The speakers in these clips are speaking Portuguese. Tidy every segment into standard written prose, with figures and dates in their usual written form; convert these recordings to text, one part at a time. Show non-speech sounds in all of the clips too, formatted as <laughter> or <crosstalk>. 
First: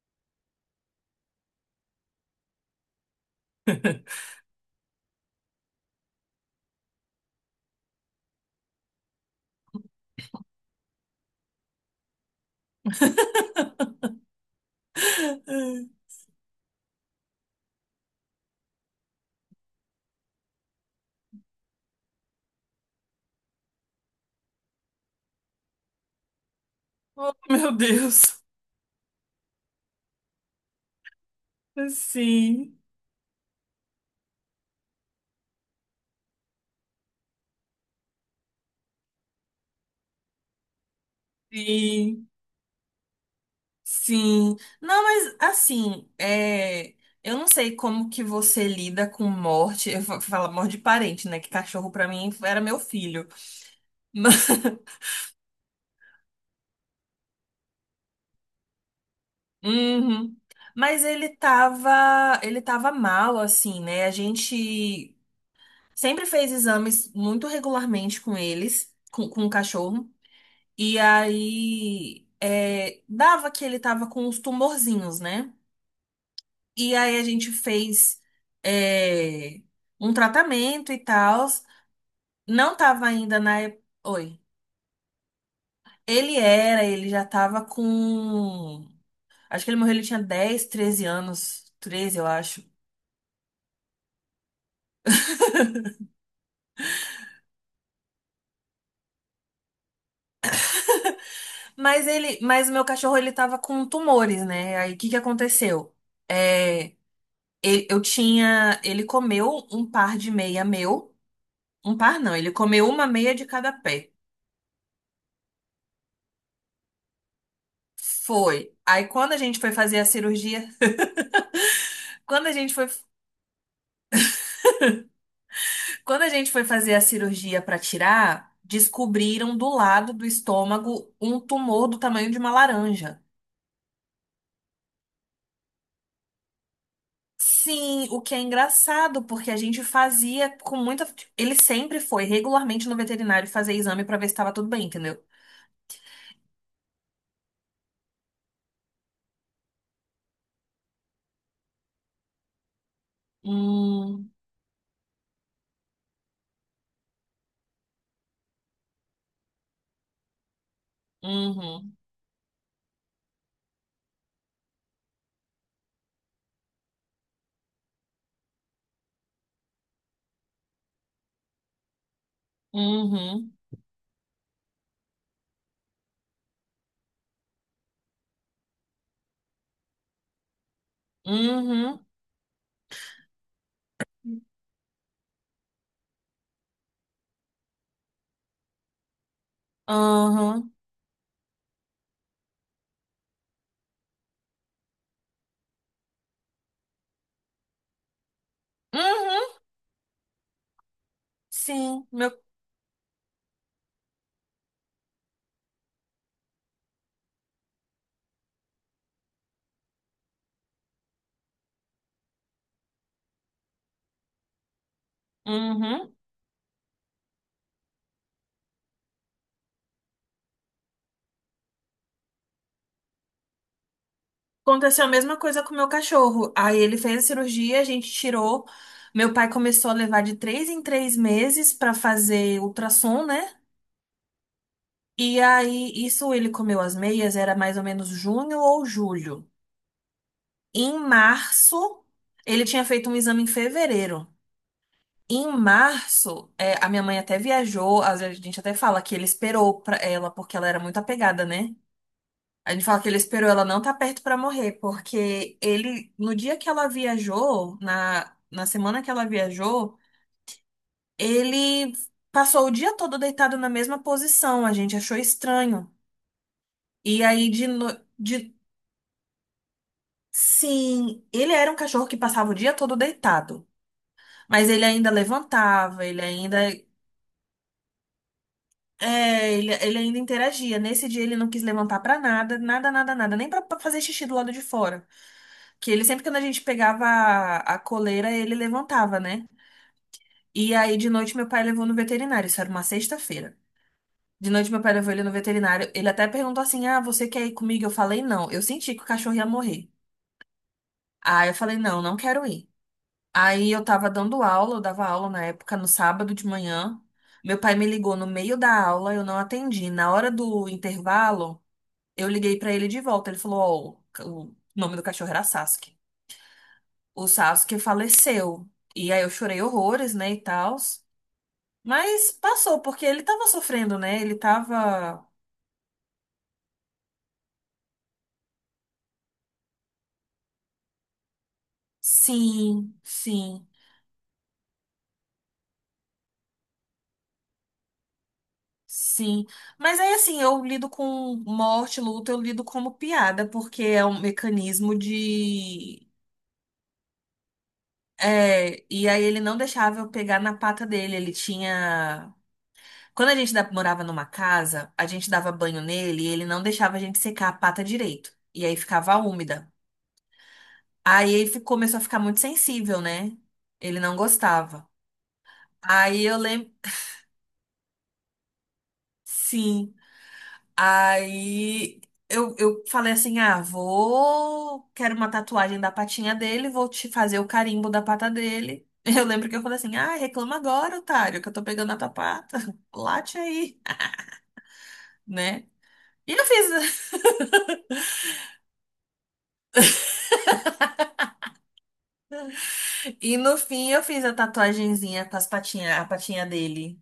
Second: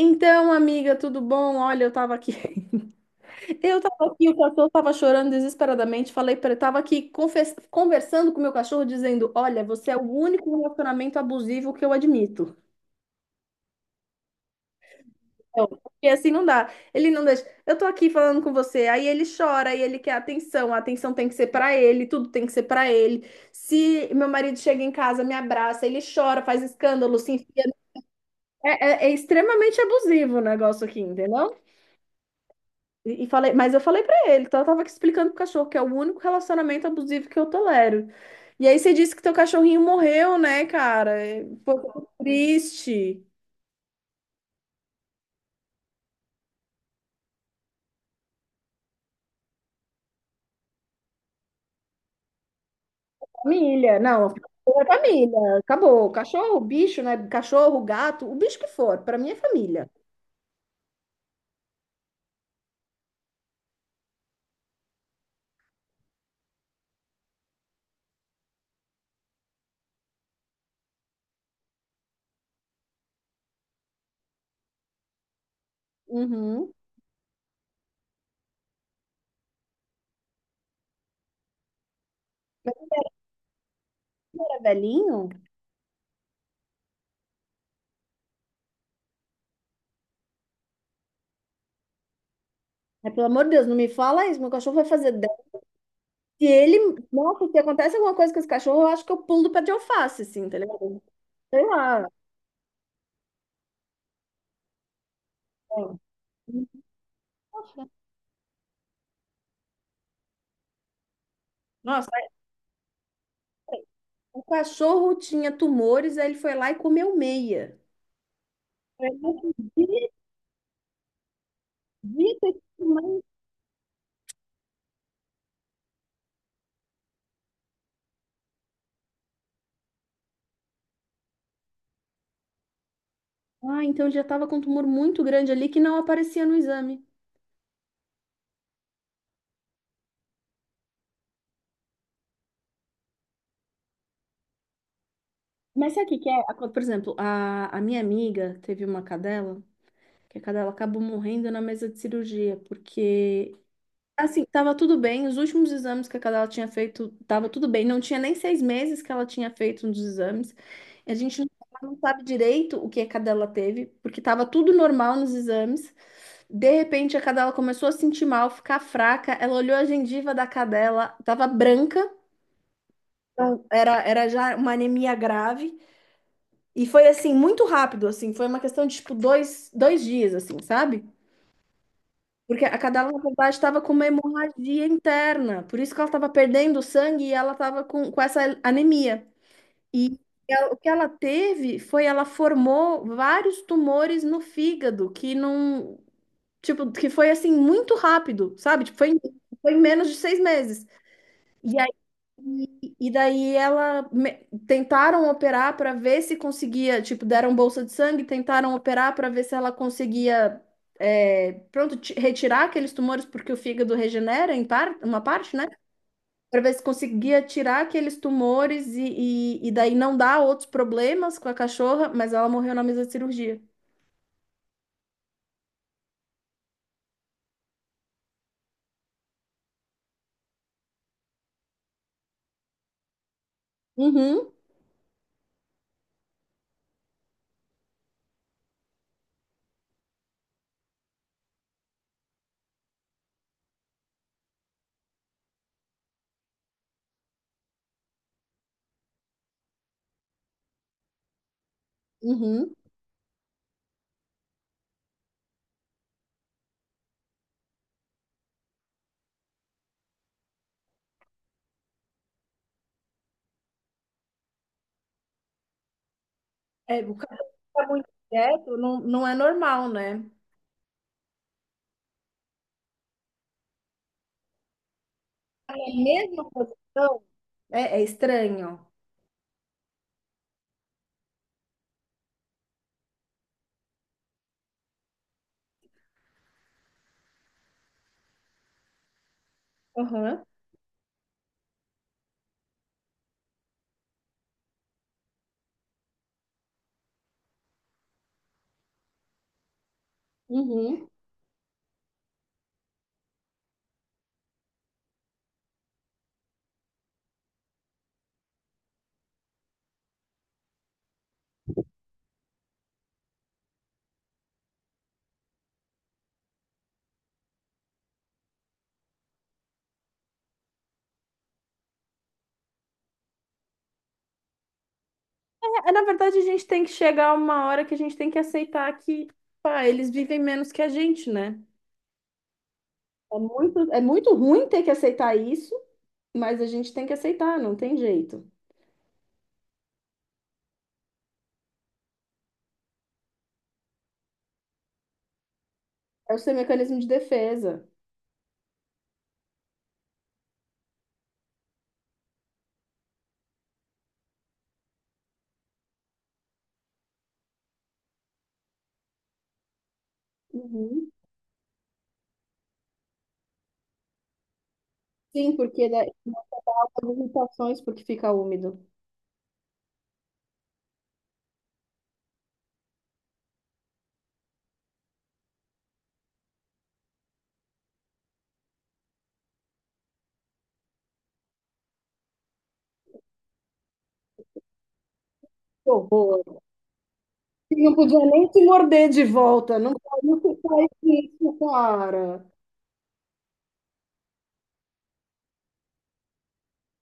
Então, amiga, tudo bom? Olha, eu tava aqui. <laughs> Eu tava aqui, o cachorro tava chorando desesperadamente. Falei para ele, tava aqui conversando com o meu cachorro, dizendo: "Olha, você é o único relacionamento abusivo que eu admito." <laughs> Porque assim não dá. Ele não deixa. Eu tô aqui falando com você, aí ele chora, e ele quer atenção. A atenção tem que ser para ele, tudo tem que ser para ele. Se meu marido chega em casa, me abraça, ele chora, faz escândalo, Oh, se enfia. meu Deus. É extremamente abusivo o negócio aqui, entendeu? Sim, E falei, mas eu falei pra ele, então eu tava aqui explicando pro cachorro que é o único relacionamento abusivo que eu tolero. E aí você disse que teu cachorrinho morreu, né, cara? É. Pô, que sim, triste. sim. Não, mas assim, é, eu não sei como que você lida com morte. Eu falo morte de parente, né? Que cachorro pra mim era meu filho. <laughs> Família, não, Mas, é família, acabou. Cachorro, bicho, né? Cachorro, gato, o bicho que for, pra mim é família. Uhum. Mas ele tava mal, assim, né? A gente sempre fez exames muito regularmente com eles, com o cachorro. E aí, é, dava que ele tava com uns tumorzinhos, né? Uhum. E aí a gente fez, é, um tratamento e tal. Não tava ainda na. Oi. É velhinho? Ele era, ele já tava com. Acho que ele morreu, ele tinha 10, 13 anos. 13 eu acho. É, pelo amor de Deus, não me fala isso, meu cachorro vai fazer 10. Se ele, Nossa, se acontece alguma coisa com esse cachorro, eu acho que eu pulo do pé de alface, assim, tá ligado? Sei Mas lá. ele, mas o meu cachorro, ele tava com tumores, né? Aí o que que aconteceu? É. É, ele comeu um par de meia meu. Um Nossa. par não, ele comeu uma meia de cada pé. O cachorro tinha tumores, aí ele foi lá e comeu meia. Foi. Aí Eu quando a não gente foi fazer a cirurgia, <laughs> quando a acredito, gente foi, mas... quando a gente foi fazer a cirurgia para tirar, descobriram do lado do estômago um tumor do tamanho de uma laranja. Ah, então ele já estava com um tumor muito grande ali que não aparecia no exame. Sim, o que é engraçado, porque a gente fazia com muita. Ele sempre foi regularmente no veterinário fazer exame para ver se estava tudo bem, entendeu? Mas sabe o que que é? Por exemplo, a minha amiga teve uma cadela, que a cadela acabou morrendo na mesa de cirurgia, porque Hum, assim, estava tudo bem. Os últimos exames que a cadela tinha feito, estava tudo bem. Não tinha nem 6 meses que ela tinha feito um dos exames. A gente não uhum, não sabe direito o que a cadela teve, porque estava tudo normal nos exames. De repente, a cadela começou a sentir mal, ficar fraca. Ela olhou a gengiva da cadela, estava branca, uhum, então era, era já uma anemia grave. E foi assim, muito rápido, assim. Foi uma questão de, tipo, dois dias, assim, sabe? uhum, Porque a cadela, na verdade, estava com uma hemorragia interna, por isso que ela estava perdendo sangue e ela estava com, essa anemia. E uhum, o que ela teve foi, ela formou vários tumores no fígado, que não, tipo, que foi assim muito rápido, sabe? Tipo, foi, uhum. foi em menos de 6 meses. E Sim, meu. e daí tentaram operar para ver se conseguia, tipo, deram bolsa de sangue, tentaram operar para ver se ela conseguia, é, pronto, retirar aqueles tumores, porque o fígado regenera em par, uma parte, né? Uhum. Para ver se conseguia tirar aqueles tumores e daí não dar outros problemas com a cachorra, mas ela morreu na mesa de cirurgia. Aconteceu a mesma coisa com o meu cachorro. Aí ele fez a cirurgia, a gente tirou. Meu pai começou a levar de três em três meses pra fazer ultrassom, né? Uhum, E aí, isso ele comeu as meias, era mais ou menos junho ou julho. Em março, ele tinha feito um exame em fevereiro. Em março, é, a minha mãe até viajou, às vezes a gente até fala que ele esperou pra ela, porque ela era muito apegada, né? uhum. Aí ele fala que ele esperou ela não estar perto pra morrer, porque ele, no dia que ela viajou, na semana que ela viajou, ele passou o dia todo deitado na mesma posição. A gente achou estranho. É, o E cachorro aí, de, fica no- muito de, quieto, não é normal, né? sim, ele era um cachorro que passava o dia todo deitado, mas ele ainda É a levantava, ele mesma ainda. posição? É, é estranho. É, ele ainda interagia. Nesse dia ele não quis levantar pra nada, nada, nada, nada, nem pra fazer xixi do lado de fora. Que ele sempre quando a gente pegava a coleira, ele levantava, né? Uhum. E aí de noite meu pai levou no veterinário, isso era uma sexta-feira. De noite meu pai levou ele no veterinário, ele até perguntou assim: "Ah, você quer ir comigo?" Eu falei: "Não, eu senti que o cachorro ia morrer". Uhum. Aí eu falei: "Não, não quero ir". Aí eu tava dando aula, eu dava aula na época no sábado de manhã. Meu pai me ligou no meio da aula, eu não atendi. Na hora do intervalo, eu liguei pra ele de volta. Ele falou, ó, o nome do cachorro era Sasuke. O Sasuke faleceu. E aí eu chorei horrores, né, e tal. Mas passou, porque ele tava sofrendo, né? Ele tava. É, na verdade, a gente tem que chegar a uma hora que a gente tem que aceitar que, pá, eles vivem menos que a gente, né? Sim, sim, É muito ruim ter que aceitar isso, mas a gente tem que aceitar, não tem jeito. sim. Mas aí, assim, eu lido com morte, luto, eu lido como piada, porque é um mecanismo de. É o seu mecanismo de defesa. É, e aí ele não deixava eu pegar na pata dele. Ele tinha. Quando a gente morava numa casa, a gente dava banho nele e ele não deixava a gente secar a pata direito. E aí ficava úmida. Uhum. Aí ele começou a ficar muito sensível, né? Ele não gostava. Sim, porque dá Aí eu as lembro. irritações porque fica úmido. Sim. Aí eu falei assim: ah, vou. Quero uma tatuagem da patinha dele, vou te fazer o carimbo da pata dele. <laughs> Eu lembro que eu falei assim: ah, reclama agora, otário, que eu tô pegando a tua pata. <laughs> Late aí, né? Que E horror. eu fiz. Ele não podia nem se morder de volta. Não não se faz isso, cara. E no fim eu fiz a tatuagenzinha com as patinhas, a patinha dele.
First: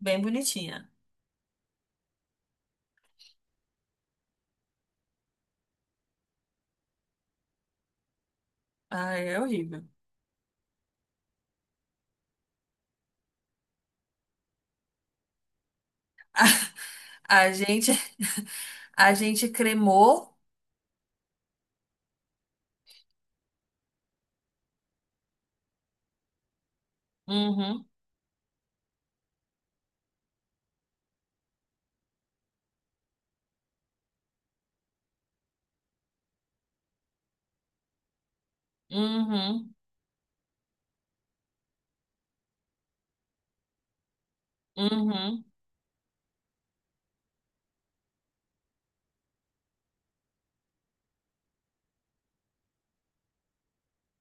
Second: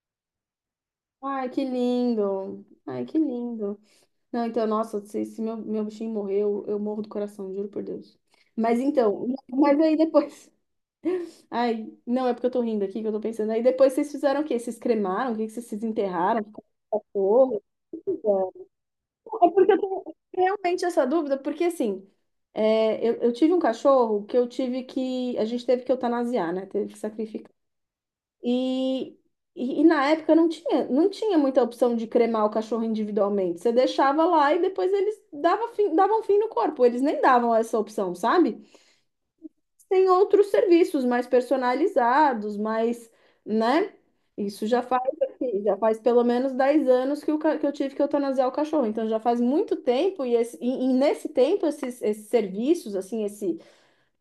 Bem bonitinha. Ai, que lindo. Ai, que lindo. Não, então, nossa, se, se meu bichinho morrer, eu morro do coração, juro por Deus. Mas Ai, então, é <laughs> mas horrível. aí depois. Ai, não, é porque eu tô rindo aqui que eu tô pensando. Aí depois vocês fizeram o quê? Vocês cremaram? O que que vocês desenterraram? Ficaram <laughs> com A, cachorro? gente O que fizeram? a gente É porque eu tenho cremou. realmente essa dúvida, porque assim, é, eu tive um cachorro que eu tive que. A gente teve que eutanasiar, né? Teve que sacrificar. Uhum, E, e na época não tinha muita opção de cremar o cachorro individualmente. Você deixava lá e depois eles davam fim no corpo. Eles nem davam essa opção, sabe? uhum, Tem outros serviços mais personalizados, mais, né? Isso já faz, uhum, assim, já faz pelo menos 10 anos que, que eu tive que eutanasiar o cachorro. Então já faz muito tempo e, e nesse tempo esses, serviços, assim, esse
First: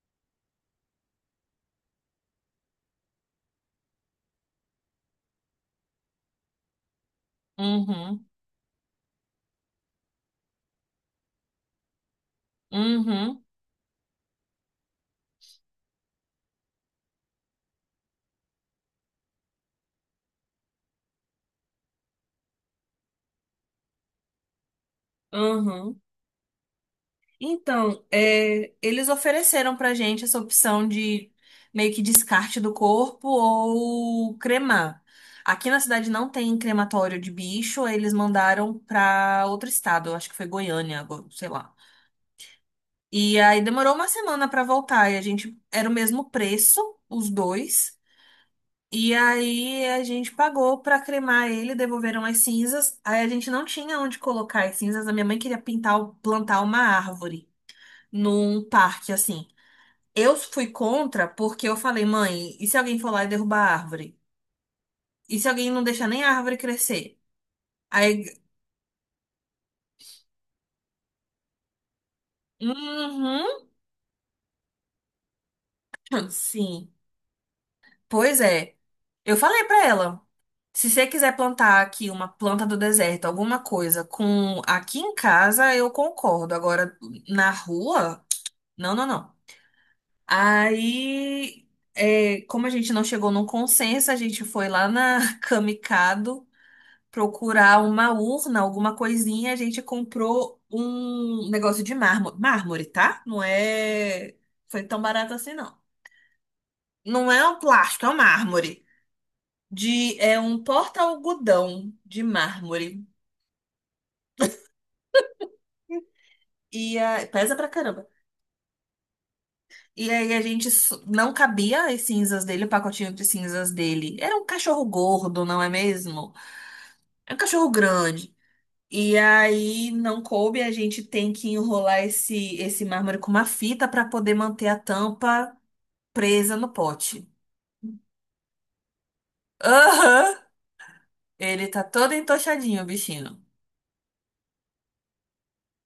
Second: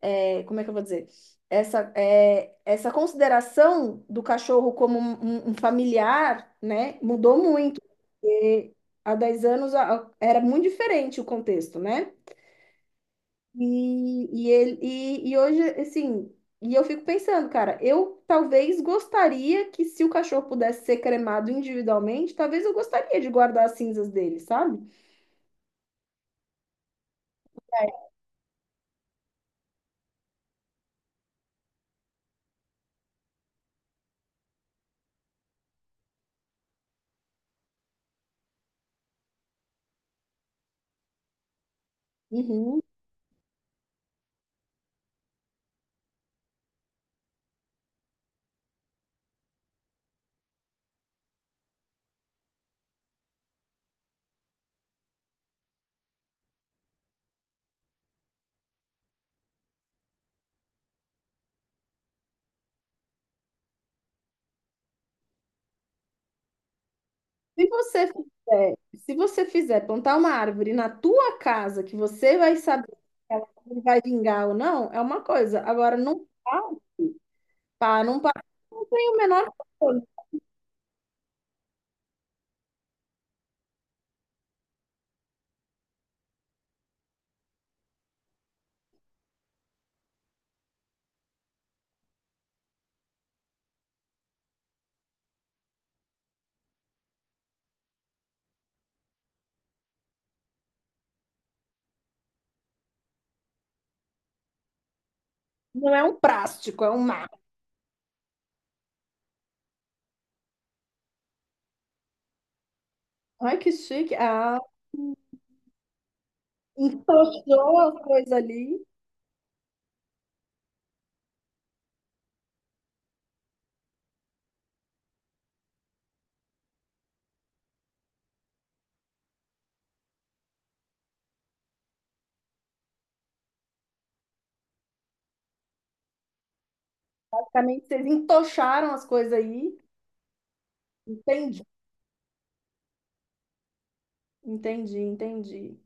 é, como é que eu vou dizer? Essa consideração do cachorro como um, um familiar, né, mudou muito. uhum, Porque há 10 anos era muito diferente o contexto, né? uhum, uhum. E hoje, assim, e eu fico pensando, cara, eu talvez gostaria que se o cachorro pudesse ser cremado individualmente, talvez eu gostaria de guardar as cinzas dele, sabe? Uhum. Então, é, eles ofereceram pra gente essa opção de meio que descarte do corpo ou cremar. Aqui na cidade não tem crematório de bicho, eles mandaram pra outro estado, eu acho que foi Goiânia, agora, sei lá. Uhum. E aí demorou uma semana pra voltar e a gente era o mesmo preço, os dois. E aí a gente pagou pra cremar ele, devolveram as cinzas. Aí a gente não tinha onde colocar as cinzas, a minha mãe queria pintar, plantar uma árvore num parque assim. Eu fui contra porque eu falei, mãe, e se alguém for lá e derrubar a árvore? E se alguém não deixar nem a árvore crescer? Se você Aí, fizer, se você fizer plantar uma árvore na tua casa, que você vai saber se ela uhum, vai vingar ou não, é uma coisa. Agora, num <laughs> parque, sim. pá, num Pois parque, é. não tem o Eu menor falei pra controle. ela, se você quiser plantar aqui uma planta do deserto, alguma coisa com aqui em casa, eu concordo. Agora, na rua, não, não, não. Aí, é, como a gente não chegou num consenso, a gente foi lá na <laughs> Camicado procurar uma urna, alguma coisinha, a gente comprou um negócio de mármore. Mármore, tá? Não é. Foi tão barato assim, não. Não é um plástico, é um mar. Não é um plástico, é um mármore. De... É um porta-algodão de mármore. Ai, que chique. Ah, E ah, pesa pra entochou as caramba. coisas ali. E aí a gente não cabia as cinzas dele, o pacotinho de cinzas dele. Era um cachorro gordo, não é mesmo? É um cachorro grande. E aí não coube, a gente tem que enrolar esse mármore com uma fita para poder manter a tampa presa no pote. Basicamente, vocês entocharam as coisas aí. Aham! Entendi, Ele tá todo entochadinho, o bichinho. entendi, entendi.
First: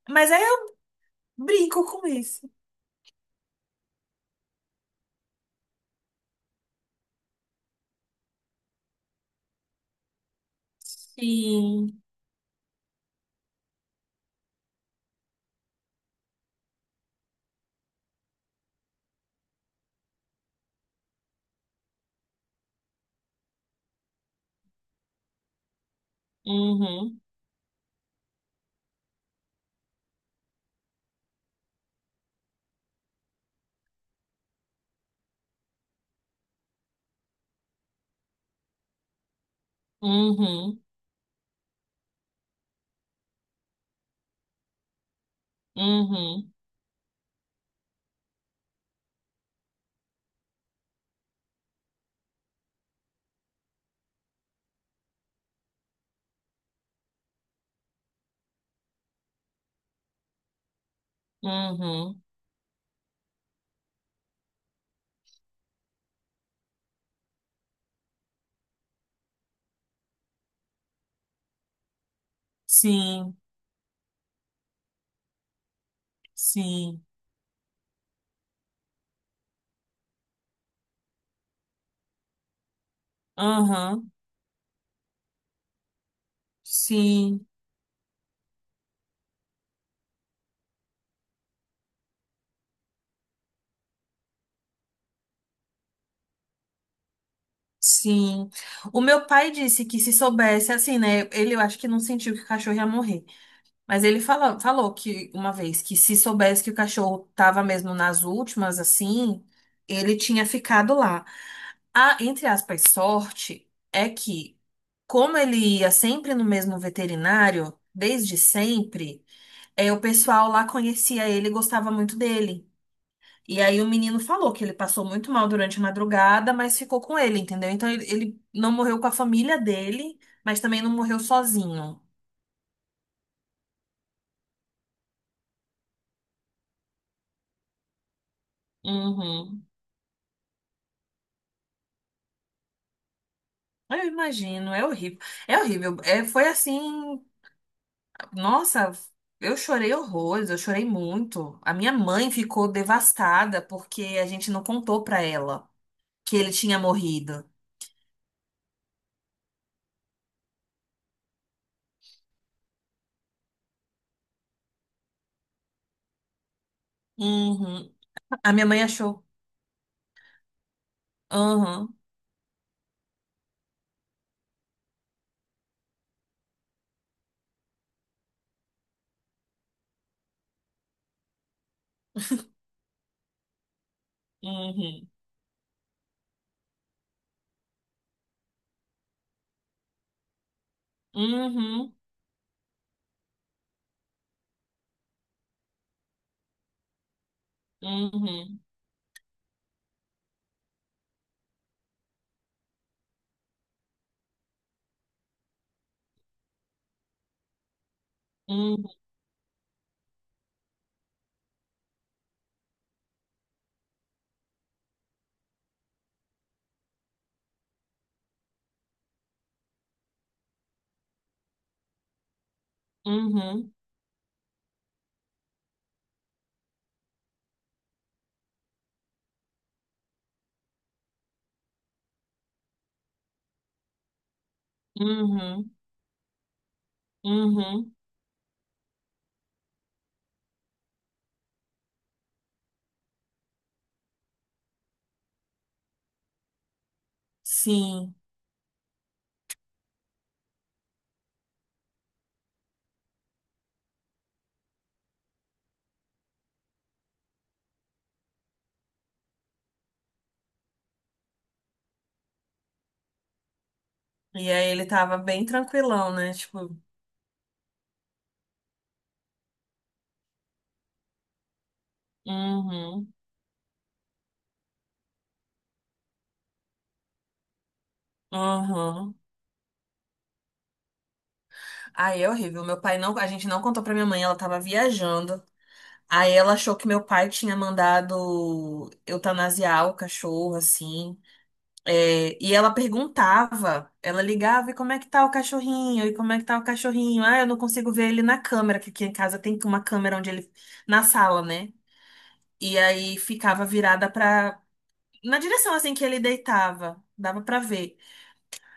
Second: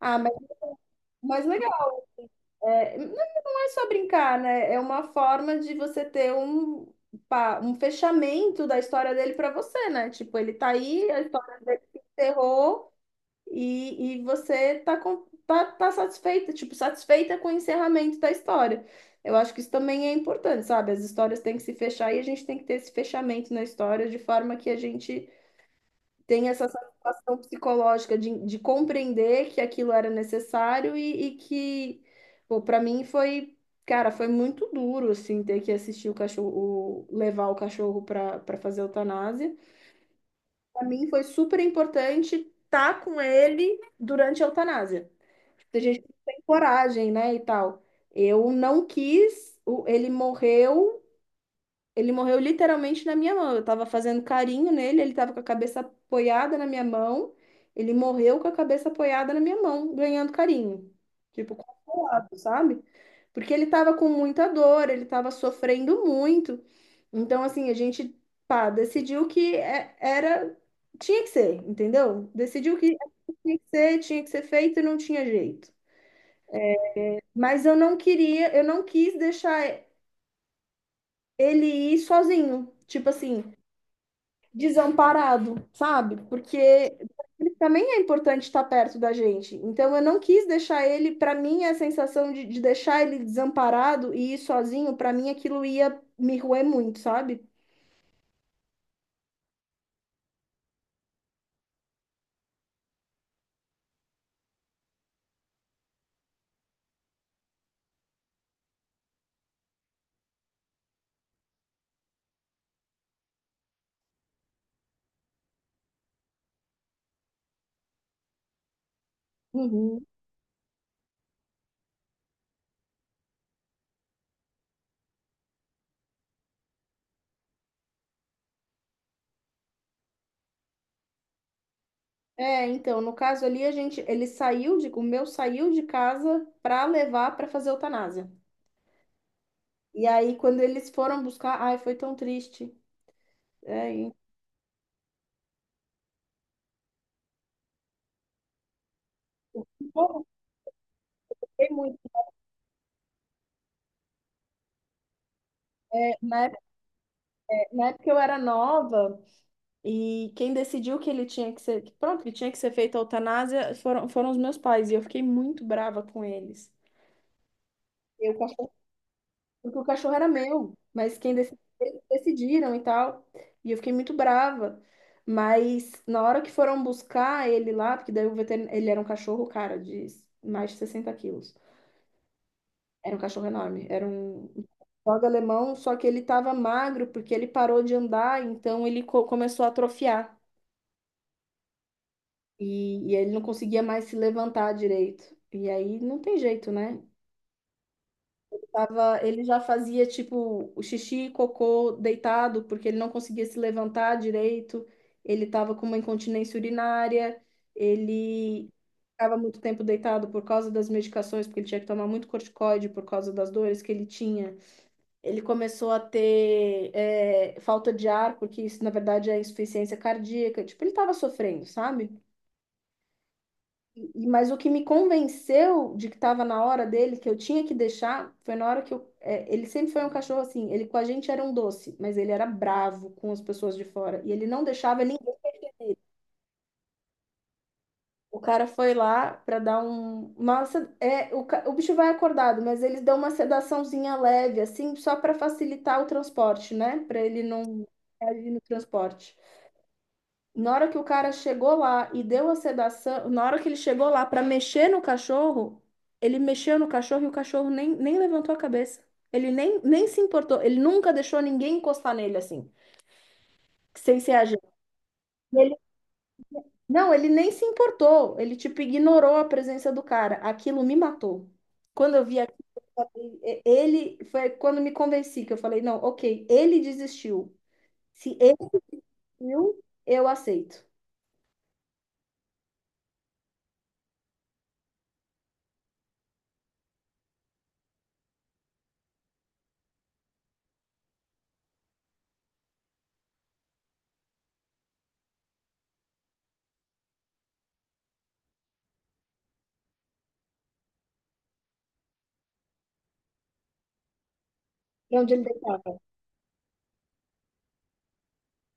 Ah, Mas aí eu mas legal. brinco com isso. É, não é só brincar, né? É uma forma de você ter um, um fechamento da história dele para você, né? Tipo, ele tá aí, a história dele se Sim. encerrou e você tá satisfeita, tipo, satisfeita com o encerramento da história. Eu acho que isso também é importante, sabe? As histórias têm que se fechar e a gente tem que ter esse fechamento na história de forma que a gente tem essa Uhum. satisfação psicológica de, compreender que aquilo era necessário e que, pô, para mim foi, cara, foi muito duro, assim, ter que assistir o cachorro, levar o cachorro para fazer a eutanásia. Uhum. Para mim foi super importante estar com ele durante a eutanásia. Tem gente que não tem Uhum. coragem, né, e tal. Eu não quis, ele morreu literalmente na minha mão. Eu tava fazendo carinho nele, ele tava com a cabeça apoiada na minha mão. Ele morreu com a cabeça apoiada na minha mão, ganhando carinho. Tipo, Uhum. consolado, sabe? Porque ele tava com muita dor, ele tava sofrendo muito. Então, assim, a gente, pá, decidiu que era. Tinha que ser, entendeu? Decidiu que Sim. tinha que ser feito e não tinha jeito. Sim. Mas eu não queria, eu não quis deixar ele ir sozinho. Tipo assim, Uhum. desamparado, sabe? Porque Sim. ele também é importante estar perto da gente. Então eu não quis deixar ele, para mim, a sensação de deixar ele desamparado e ir sozinho, para mim aquilo ia me roer muito, sabe? Sim. O meu pai disse que se soubesse, assim, né? Ele eu acho que não sentiu que o cachorro ia morrer. Mas ele falou que uma vez que se soubesse que o cachorro tava mesmo nas últimas, assim, ele tinha ficado lá. A, entre aspas, sorte é que, como ele ia sempre no mesmo veterinário, desde sempre, é, o Uhum. pessoal lá conhecia ele e gostava muito dele. E aí o menino falou que ele passou muito mal durante a madrugada, mas ficou com ele, entendeu? Então ele não morreu com a família dele, mas também não morreu sozinho. É, então, no caso ali a gente, ele saiu de, o meu saiu de casa para levar para fazer eutanásia. Uhum. E aí quando eles foram buscar, ai, foi tão triste. É, Eu e- imagino, é horrível. É horrível. É, foi assim, nossa, eu chorei Pô, horrores, eu chorei eu muito. A fiquei minha muito. mãe ficou devastada porque a gente não contou pra ela É. que Na ele época, tinha morrido. na época eu era nova. E quem decidiu que ele tinha que ser, que pronto, que tinha que ser feita a eutanásia foram os meus pais, e eu fiquei muito brava com eles. Uhum. Eu, A minha cachorro, mãe achou. porque o cachorro era meu, mas quem decidiu, Uhum, decidiram e tal. E eu fiquei muito brava. Mas na hora que foram buscar ele lá, porque daí o veterinário, ele era um cachorro, cara, de mais de 60 quilos. Era um cachorro enorme, era um uhum, dog alemão, só que ele tava magro porque ele parou de andar, então ele começou a atrofiar. uhum, E ele não conseguia mais se levantar direito. E aí não tem jeito, né? uhum, Tava, ele já fazia tipo o xixi e cocô deitado, porque ele não conseguia se levantar direito. Ele tava com uma incontinência urinária. Ele uhum, ficava muito tempo deitado por causa das medicações, porque ele tinha que tomar muito corticoide por causa das dores que ele tinha. Ele começou a ter é, falta de ar, porque isso na verdade é insuficiência cardíaca. Tipo, ele tava sofrendo, sabe? uhum, E- mas o que me convenceu de que estava na hora dele, que eu tinha que deixar, foi na hora que eu. É, ele sempre foi um cachorro assim. Ele com a gente era um doce, mas ele era bravo com as pessoas de fora. E ele não deixava ninguém. uhum, uhum. O cara foi lá para dar um. Nossa, é, o bicho vai acordado, mas eles dão uma sedaçãozinha leve, assim, só para facilitar o transporte, né? Para ele não Sim. reagir no transporte. Na hora que o cara chegou lá e deu a sedação, na hora que ele chegou lá para mexer no cachorro, ele mexeu no cachorro e o cachorro nem levantou a cabeça. Ele nem se importou. Ele nunca deixou ninguém encostar nele assim, sem ser a E gente. aí ele tava bem Ele, tranquilão, né? Tipo, não, ele nem se importou. Ele, tipo, ignorou a presença do cara. Aquilo me matou. Quando eu vi aquilo, uhum, ele foi quando me convenci que eu falei, não, ok, ele desistiu. Se ele uhum. viu, eu aceito. Aí é horrível. Meu pai não, a gente não contou pra minha mãe, ela tava viajando. Aí ela achou que meu pai tinha mandado eutanasiar o cachorro, assim. É, e ela perguntava, ela ligava, e como é que tá o cachorrinho? E como é que tá o cachorrinho? Ah, eu não consigo ver ele na câmera, que aqui em casa tem uma câmera onde ele, na sala, né? E aí ficava virada pra, E onde na ele direção deitava? assim que ele deitava, dava pra ver.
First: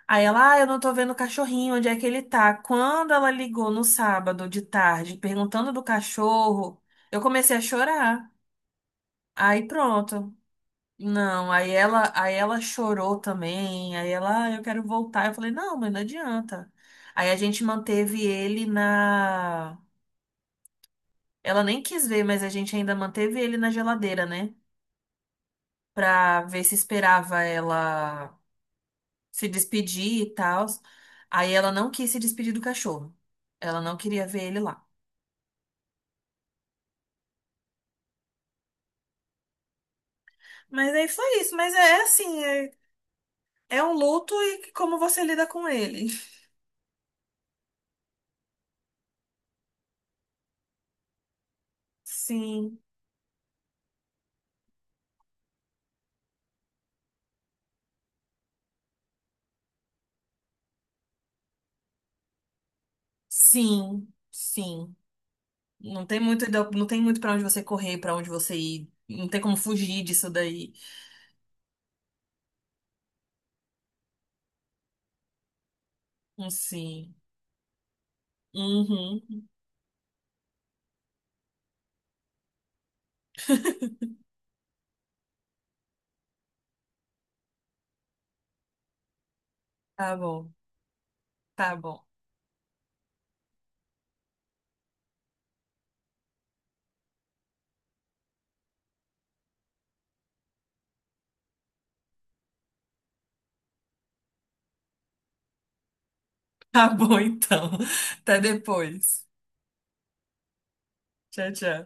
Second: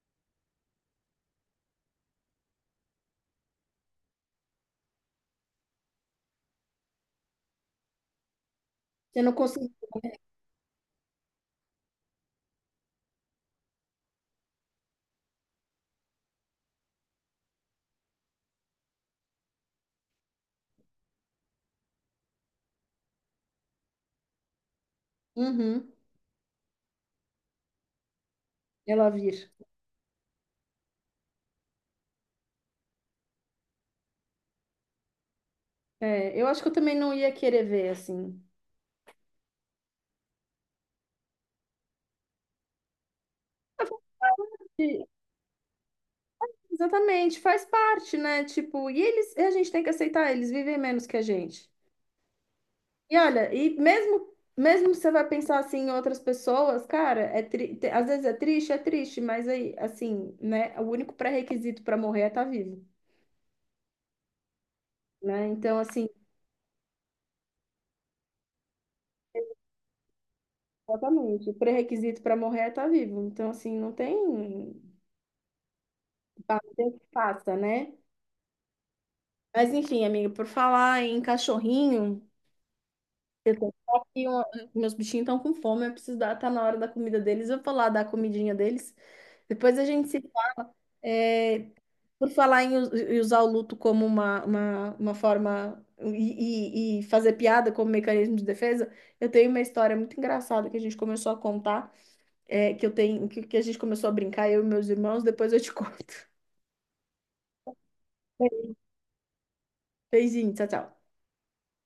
Aí ela, ah, eu não tô vendo o cachorrinho, onde é que ele tá? Quando ela ligou no sábado de tarde, perguntando do cachorro, eu comecei a chorar. Eu não Aí consigo. pronto. Não, aí ela chorou também. Aí ela, ah, eu quero voltar. Eu falei, não, mas não adianta. Aí a gente manteve ele na. Ela nem quis ver, mas a gente ainda manteve ele na geladeira, né? Uhum. Pra ver se esperava ela Ela se vir. despedir e tal. Aí ela não quis se despedir do cachorro. Ela não queria ver ele lá. É, eu acho que eu também não ia querer ver, assim. Mas aí foi isso. Mas é assim, é, é Ah, um luto e como porque você lida com ele. exatamente, faz parte, né? Tipo, e eles, a gente tem que aceitar, eles vivem menos que a gente. Sim, E olha, e mesmo, mesmo você vai pensar assim em outras pessoas, cara, é às vezes é triste, mas aí, assim, né? O único pré-requisito para morrer é estar vivo, sim, sim. né? Então, Não assim, tem muito, não tem muito para onde você correr, para onde você ir. Não tem como fugir disso daí. exatamente, o pré-requisito para morrer é estar vivo. Então, assim, não tem, pá, não tem o que Sim. faça, né? Uhum. Mas enfim, amiga, por falar em cachorrinho. Só um, meus bichinhos estão com fome, eu preciso dar, tá na hora da comida deles, eu vou lá dar a comidinha deles. Depois a gente Tá se. bom, É, tá bom. por falar em em usar o luto como uma, uma forma e fazer piada como mecanismo de defesa, eu tenho uma história muito engraçada que a gente começou a contar, é, que eu tenho, que a gente começou a brincar, eu e meus irmãos, depois eu te <laughs> conto. <laughs> Tá bom, então. <laughs> Até depois. Beijinho, tchau, tchau. Tchau, tchau.